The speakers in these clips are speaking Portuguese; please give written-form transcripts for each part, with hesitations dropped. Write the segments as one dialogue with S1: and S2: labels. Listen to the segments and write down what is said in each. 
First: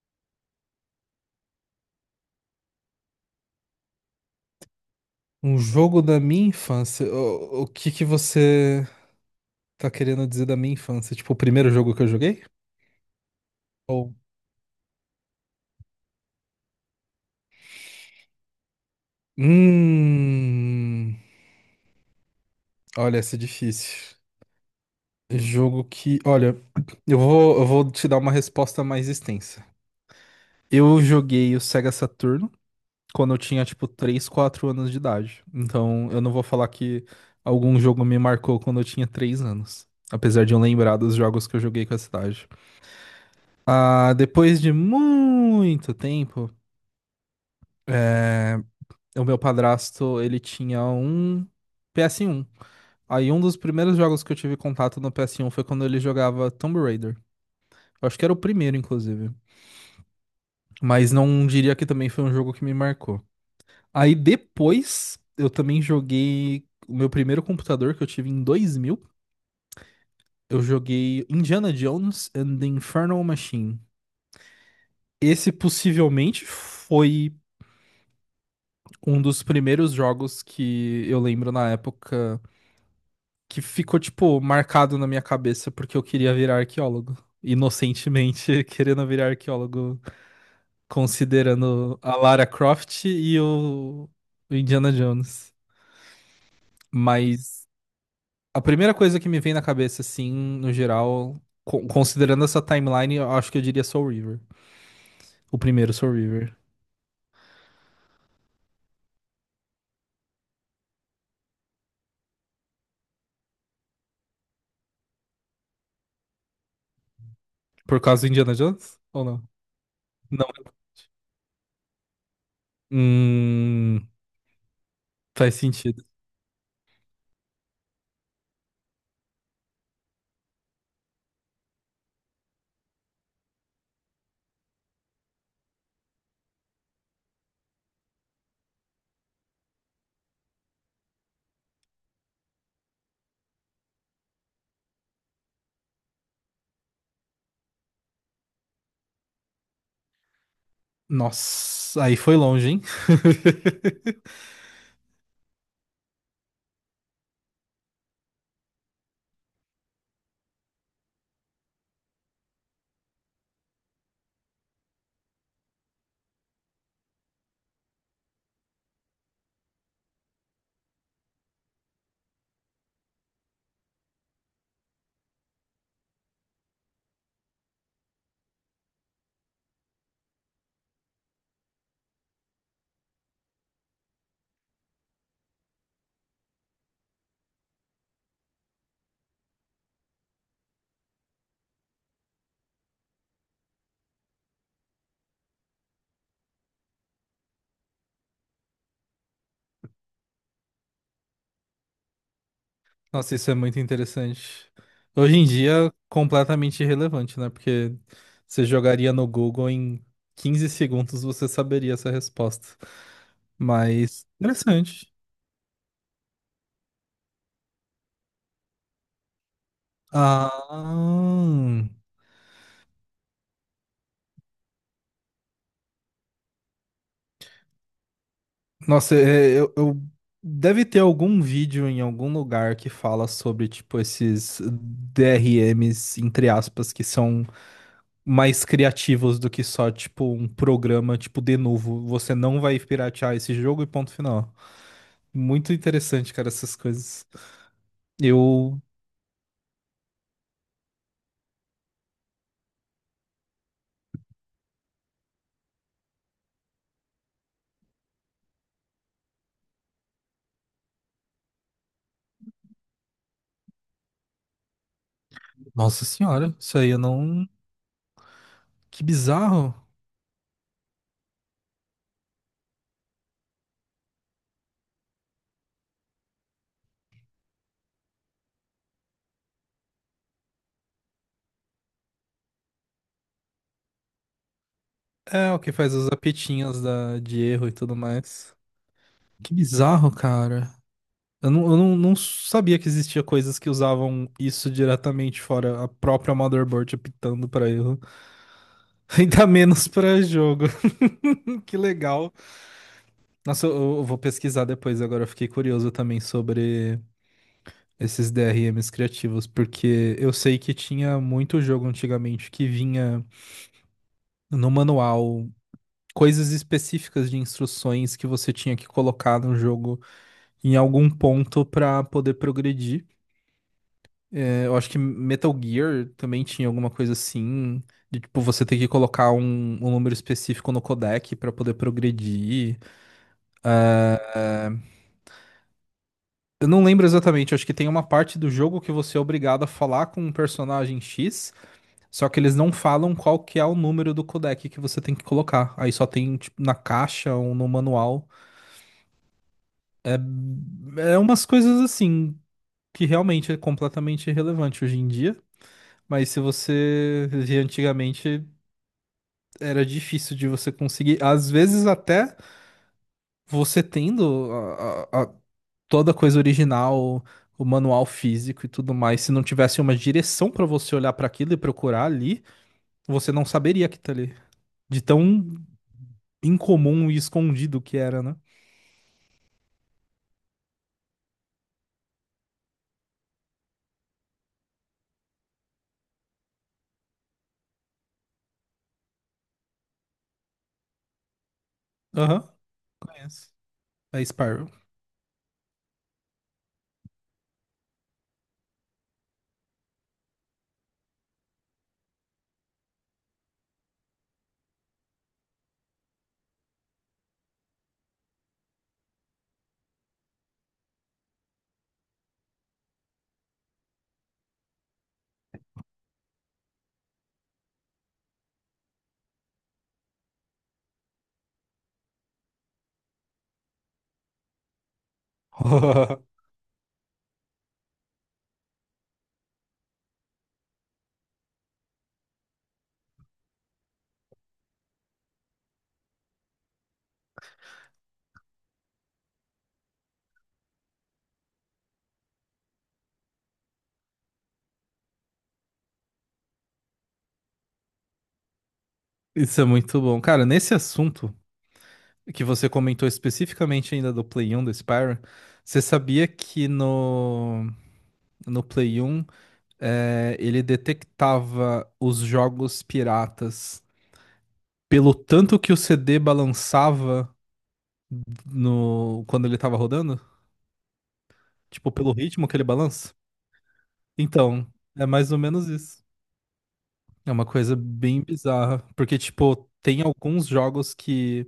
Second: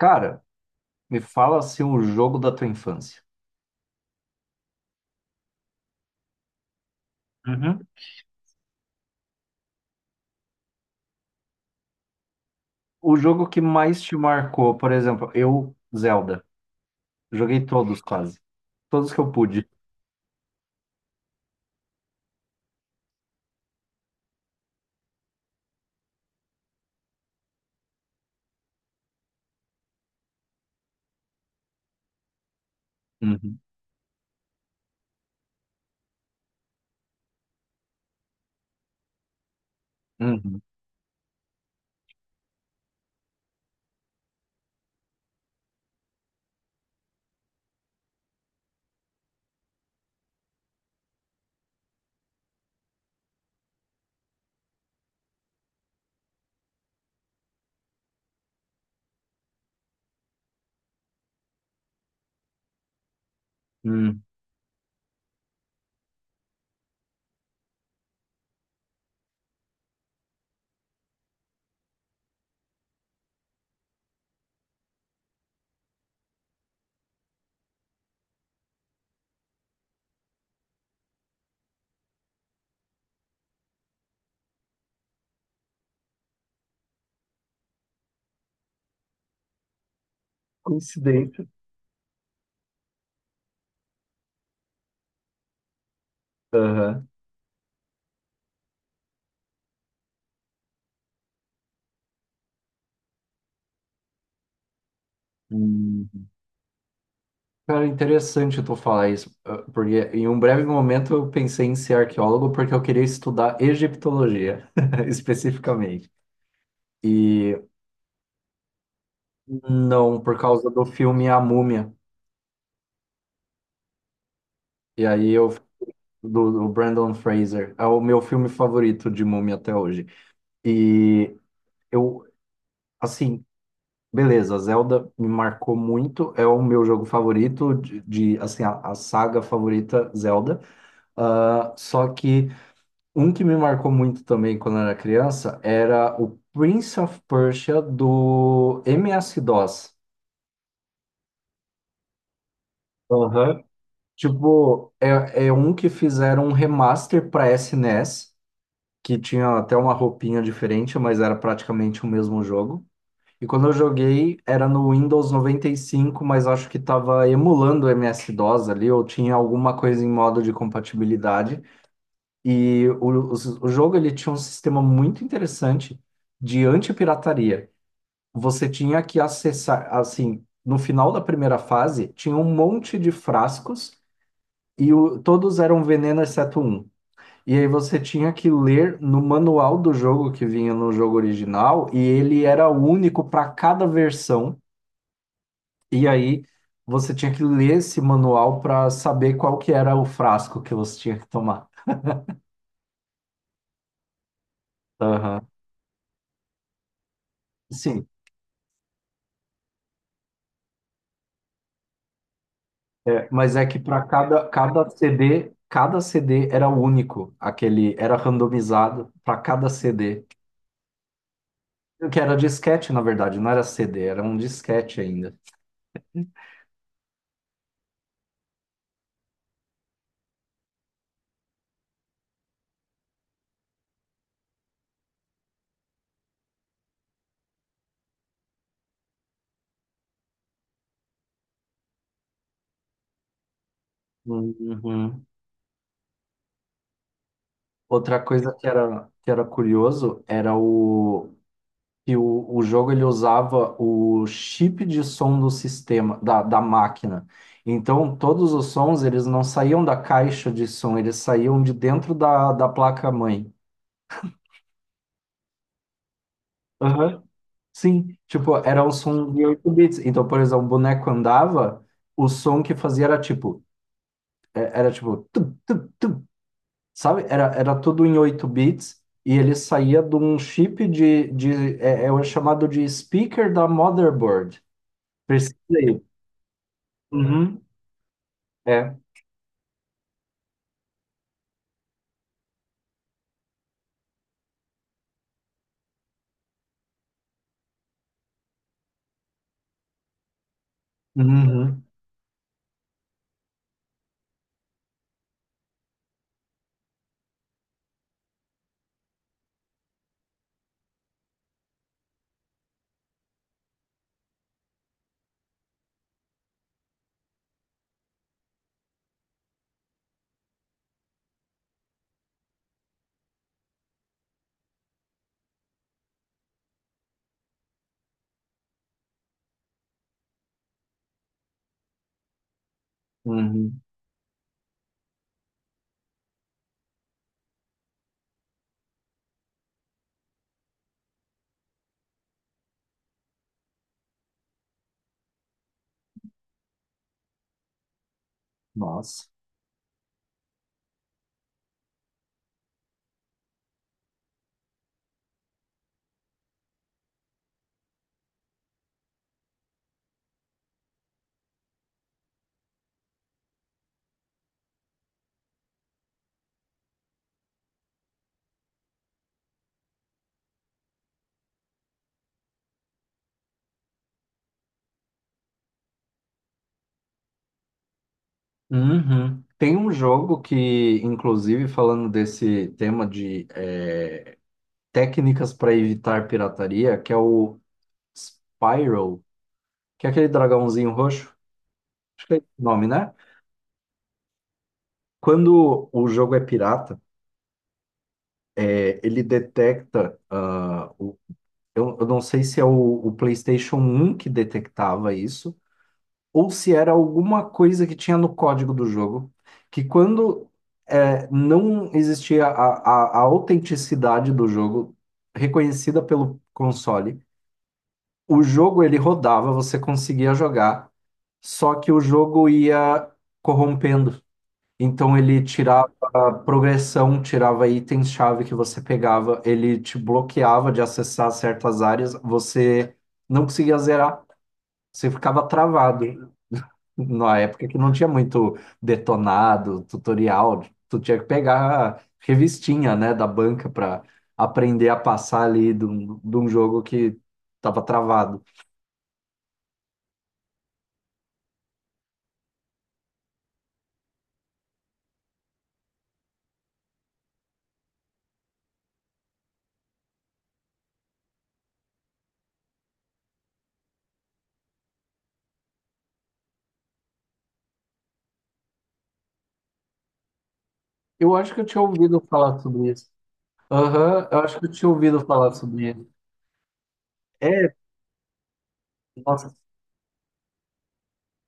S1: Cara, me fala assim o jogo da tua infância.
S2: Um jogo da minha infância. O
S1: Uhum.
S2: que que você tá querendo dizer da minha infância? Tipo, o primeiro jogo que eu joguei?
S1: O jogo que mais
S2: Ou.
S1: te marcou, por exemplo, eu, Zelda. Joguei todos quase. Todos que eu pude.
S2: Hum. Olha, essa é difícil. Jogo que. Olha, eu vou te dar uma resposta mais extensa. Eu joguei o Sega Saturno quando eu
S1: Uhum.
S2: tinha, tipo, 3 4 anos de idade. Então, eu não vou falar que algum jogo me marcou quando eu tinha 3 anos. Apesar de eu
S1: Uhum.
S2: lembrar dos jogos que eu joguei com essa idade. Ah, depois de muito tempo. É, o meu padrasto, ele tinha um PS1. Aí um dos primeiros jogos que eu tive contato no PS1 foi quando ele jogava Tomb Raider. Eu acho que era o primeiro, inclusive. Mas não diria que também foi um jogo que me marcou. Aí
S1: Uhum.
S2: depois, eu também joguei o meu primeiro computador que eu tive em 2000. Eu joguei Indiana Jones and the Infernal Machine. Esse possivelmente foi um dos primeiros jogos que eu lembro na época que ficou, tipo, marcado na minha cabeça porque eu queria virar arqueólogo. Inocentemente querendo virar arqueólogo,
S1: Coincidência.
S2: considerando a Lara Croft e o Indiana Jones.
S1: Aham.
S2: Mas a primeira coisa que me vem na cabeça, assim, no geral, considerando essa timeline, eu acho que eu diria Soul River. O primeiro Soul
S1: Uhum.
S2: River.
S1: Cara, interessante tu falar isso, ah, porque em um breve momento eu pensei em ser arqueólogo porque eu queria estudar egiptologia, especificamente. E
S2: Por causa do Indiana Jones? Ou não?
S1: não, por
S2: Não.
S1: causa do filme A Múmia.
S2: Hum,
S1: E aí eu
S2: faz sentido.
S1: do Brandon Fraser. É o meu filme favorito de Múmia até hoje. E eu, assim, beleza, Zelda me marcou muito, é o meu jogo favorito de, assim, a saga favorita Zelda. Ah, só que um que me marcou muito também quando eu era criança era o Prince of Persia do MS-DOS.
S2: Nossa, aí foi longe, hein?
S1: Aham. Tipo, é um que fizeram um remaster para SNES, que tinha até uma roupinha diferente, mas era praticamente o mesmo jogo. E quando eu joguei, era no Windows 95, mas acho que estava emulando o MS-DOS ali, ou tinha alguma coisa em modo de compatibilidade. E o jogo ele tinha um sistema muito interessante de antipirataria. Você tinha que acessar, assim, no final da primeira fase, tinha um monte de frascos e todos eram veneno exceto um. E aí você tinha que ler no manual do jogo que vinha no jogo original, e ele era único para cada versão. E aí você tinha que ler esse manual para saber qual que era o frasco que você tinha que tomar.
S2: Nossa, isso é muito interessante. Hoje em
S1: Aham.
S2: dia, completamente irrelevante, né? Porque
S1: Sim,
S2: você jogaria no Google em 15 segundos você saberia essa resposta.
S1: é, mas é que para
S2: Mas
S1: cada
S2: interessante.
S1: CD, cada CD era único, aquele era randomizado para cada CD.
S2: Ah,
S1: Que era disquete, na verdade, não era CD, era um disquete ainda.
S2: nossa, deve ter algum vídeo em algum lugar que fala sobre tipo esses DRMs entre aspas que são mais criativos do que só tipo um programa tipo de novo, você não vai piratear esse jogo e ponto final.
S1: Uhum.
S2: Muito interessante, cara, essas coisas.
S1: Outra coisa
S2: Eu.
S1: que era curioso era o que o jogo ele usava o chip de som do sistema, da máquina. Então, todos os sons eles não saíam da caixa de som, eles saíam de dentro da placa-mãe.
S2: Nossa senhora, isso aí eu
S1: Aham.
S2: não.
S1: Sim, tipo, era um
S2: Que
S1: som de 8
S2: bizarro.
S1: bits. Então, por exemplo, o boneco andava, o som que fazia era tipo, era tipo, sabe? Era, era tudo em 8 bits e ele saía de um chip de é o chamado de speaker da motherboard.
S2: É,
S1: Precisa
S2: o que faz
S1: aí.
S2: as apetinhas da de
S1: Uhum.
S2: erro e tudo mais.
S1: É.
S2: Que bizarro, cara. Eu não, não sabia que existia coisas que usavam isso diretamente, fora a própria motherboard apitando pra erro. Ainda menos pra jogo. Que
S1: Uhum.
S2: legal. Nossa, eu vou pesquisar depois, agora eu fiquei curioso também sobre esses DRMs criativos, porque eu sei que tinha muito jogo antigamente que vinha no manual coisas específicas de instruções que você tinha que colocar no jogo em algum ponto pra poder progredir. É, eu acho que Metal Gear também tinha alguma coisa assim. De, tipo, você ter que colocar um número específico no codec pra poder progredir.
S1: Uhum.
S2: Eu não lembro exatamente, eu acho que tem uma parte do jogo que você é obrigado a falar com um personagem X. Só que eles não falam qual que é o número do codec que você tem que colocar. Aí só tem, tipo, na caixa ou no manual.
S1: Nossa.
S2: É, é umas coisas assim que realmente é completamente irrelevante hoje em dia. Mas se você via antigamente, era difícil de você conseguir. Às vezes até você tendo a- a- toda a coisa original, o manual físico e tudo mais, se não tivesse uma direção pra você olhar pra aquilo e procurar ali, você não saberia que tá ali. De tão incomum e escondido que era, né?
S1: Uhum. Tem um jogo que, inclusive, falando desse tema de técnicas para evitar pirataria, que é o Spyro, que é aquele dragãozinho roxo. Acho que é esse
S2: Aham,
S1: o nome, né?
S2: conheço. É Spyro.
S1: Quando o jogo é pirata, ele detecta. Eu não sei se é o PlayStation 1 que detectava isso, ou se era alguma coisa que tinha no código do jogo, que quando não existia a autenticidade do jogo reconhecida pelo console, o jogo ele rodava, você conseguia jogar, só que o jogo ia corrompendo. Então ele tirava a progressão, tirava itens-chave que você pegava, ele te bloqueava de acessar certas áreas, você não conseguia zerar, você ficava travado. Na época que não tinha muito detonado, tutorial, tu tinha que pegar a revistinha, né, da banca para aprender a passar ali de um jogo que estava travado.
S2: Isso é muito bom. Cara, nesse assunto que você comentou especificamente ainda do Play 1 do Spyro, você sabia que no Play 1, ele detectava os jogos piratas pelo tanto que o CD balançava no, quando ele tava rodando?
S1: Eu acho que eu tinha
S2: Tipo, pelo
S1: ouvido
S2: ritmo que
S1: falar
S2: ele
S1: sobre isso.
S2: balança?
S1: Aham, eu acho que
S2: Então,
S1: eu tinha
S2: é
S1: ouvido
S2: mais ou
S1: falar
S2: menos
S1: sobre
S2: isso.
S1: isso.
S2: É uma
S1: É,
S2: coisa bem bizarra, porque,
S1: nossa.
S2: tipo, tem alguns jogos que,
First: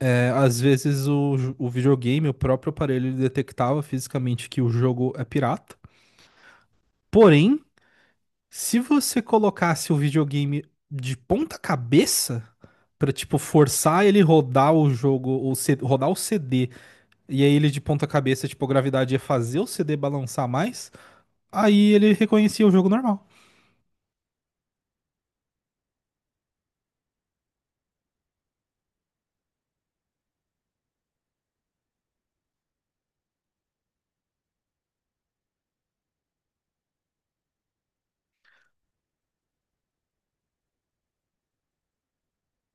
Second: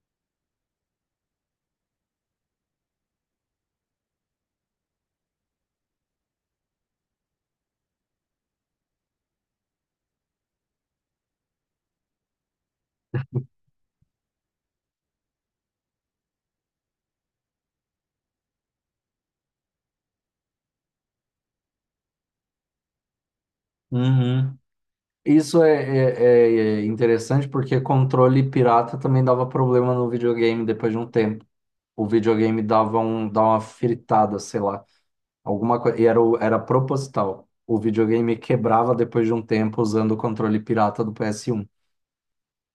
S2: às vezes, o, o videogame, o próprio aparelho, ele detectava fisicamente que o jogo é pirata. Porém, se você colocasse o videogame de ponta cabeça, pra, tipo, forçar ele rodar o jogo, ou rodar o CD, e aí ele de ponta cabeça, tipo, a gravidade ia fazer o CD balançar mais, aí ele reconhecia o jogo normal.
S1: Uhum. Isso é interessante porque controle pirata também dava problema no videogame depois de um tempo. O videogame dava uma fritada, sei lá, alguma coisa. E era, era proposital. O videogame quebrava depois de um tempo usando o controle pirata do PS1.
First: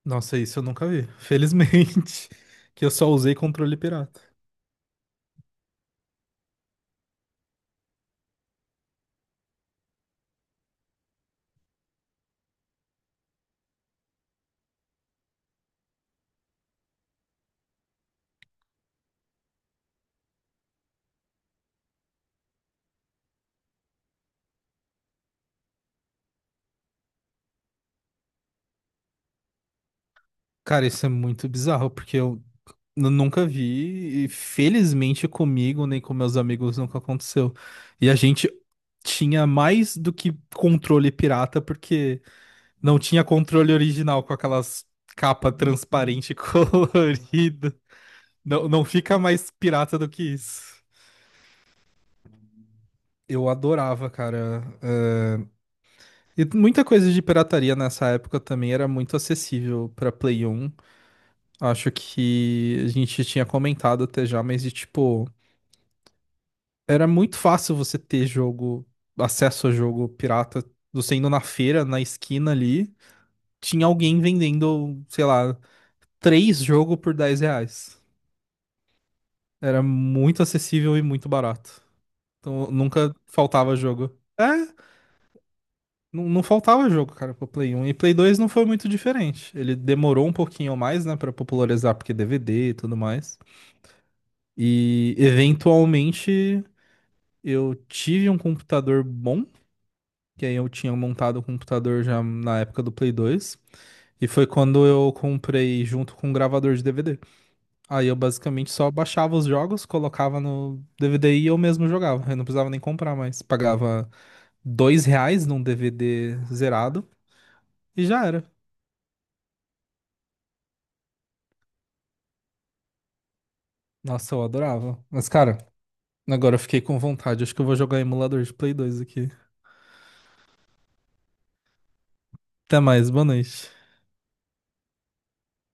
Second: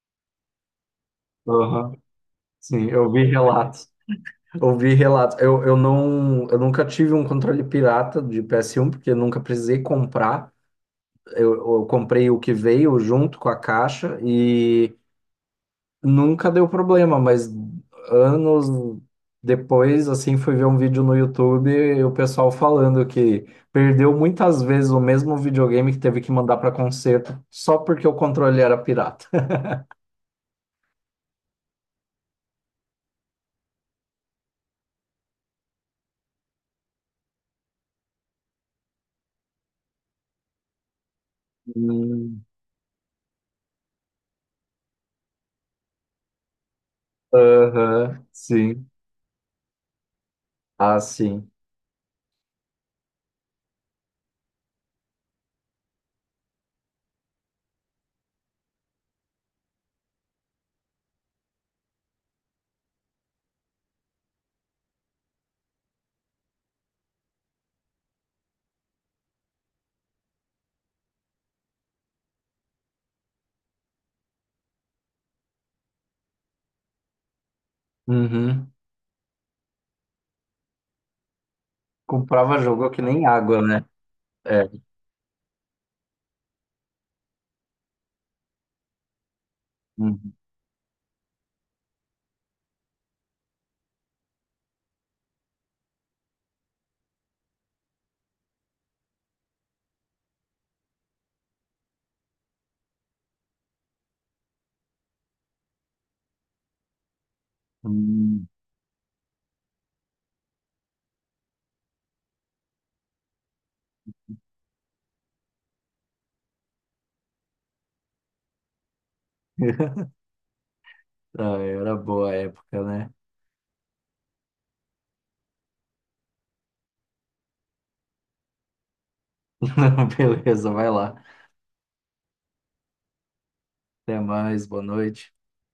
S2: Nossa, isso eu nunca vi.
S1: Aham.
S2: Felizmente, que
S1: Sim,
S2: eu só
S1: eu vi
S2: usei controle
S1: relatos.
S2: pirata.
S1: Eu vi relatos. Eu nunca tive um controle pirata de PS1, porque eu nunca precisei comprar. Eu, eu comprei o que veio junto com a caixa e nunca deu problema, mas anos depois, assim, fui ver um vídeo no YouTube e o pessoal falando que perdeu muitas vezes o mesmo videogame que teve que mandar para conserto só porque o controle era pirata.
S2: Cara, isso é muito bizarro, porque nunca vi, e felizmente comigo, nem com meus amigos, nunca aconteceu. E a gente tinha mais do que controle pirata, porque
S1: Hum.
S2: não tinha controle original com aquelas capa transparente colorida.
S1: Aham,
S2: Não, não
S1: sim.
S2: fica mais pirata do que isso.
S1: Ah, sim.
S2: Eu adorava, cara. E muita coisa de pirataria nessa época também era muito acessível pra Play 1. Acho que a gente tinha comentado até já, mas de tipo, era muito fácil você ter jogo, acesso a jogo pirata, você indo na feira, na esquina ali, tinha alguém vendendo, sei lá, 3 jogos por R$ 10.
S1: Uhum.
S2: Era muito acessível e muito barato.
S1: Comprava
S2: Então
S1: jogo que
S2: nunca
S1: nem água,
S2: faltava
S1: né?
S2: jogo. É,
S1: É.
S2: não, não faltava jogo, cara, pro Play 1. E Play 2 não foi muito diferente. Ele demorou
S1: Uhum.
S2: um pouquinho mais, né, pra popularizar, porque DVD e tudo mais. E eventualmente eu tive um computador bom, que aí eu tinha montado o computador já na época do Play 2. E foi quando eu comprei junto com um gravador de DVD. Aí eu
S1: Hum.
S2: basicamente só baixava os jogos, colocava no DVD e eu mesmo jogava. Eu não precisava nem comprar mais. Pagava R$ 2 num DVD zerado e já era.
S1: Ah, era boa a época, né?
S2: Nossa, eu adorava. Mas, cara, agora eu fiquei com vontade. Acho que eu vou jogar emulador de Play 2 aqui.
S1: Beleza, vai lá.
S2: Até mais, boa noite.
S1: Até mais, boa noite.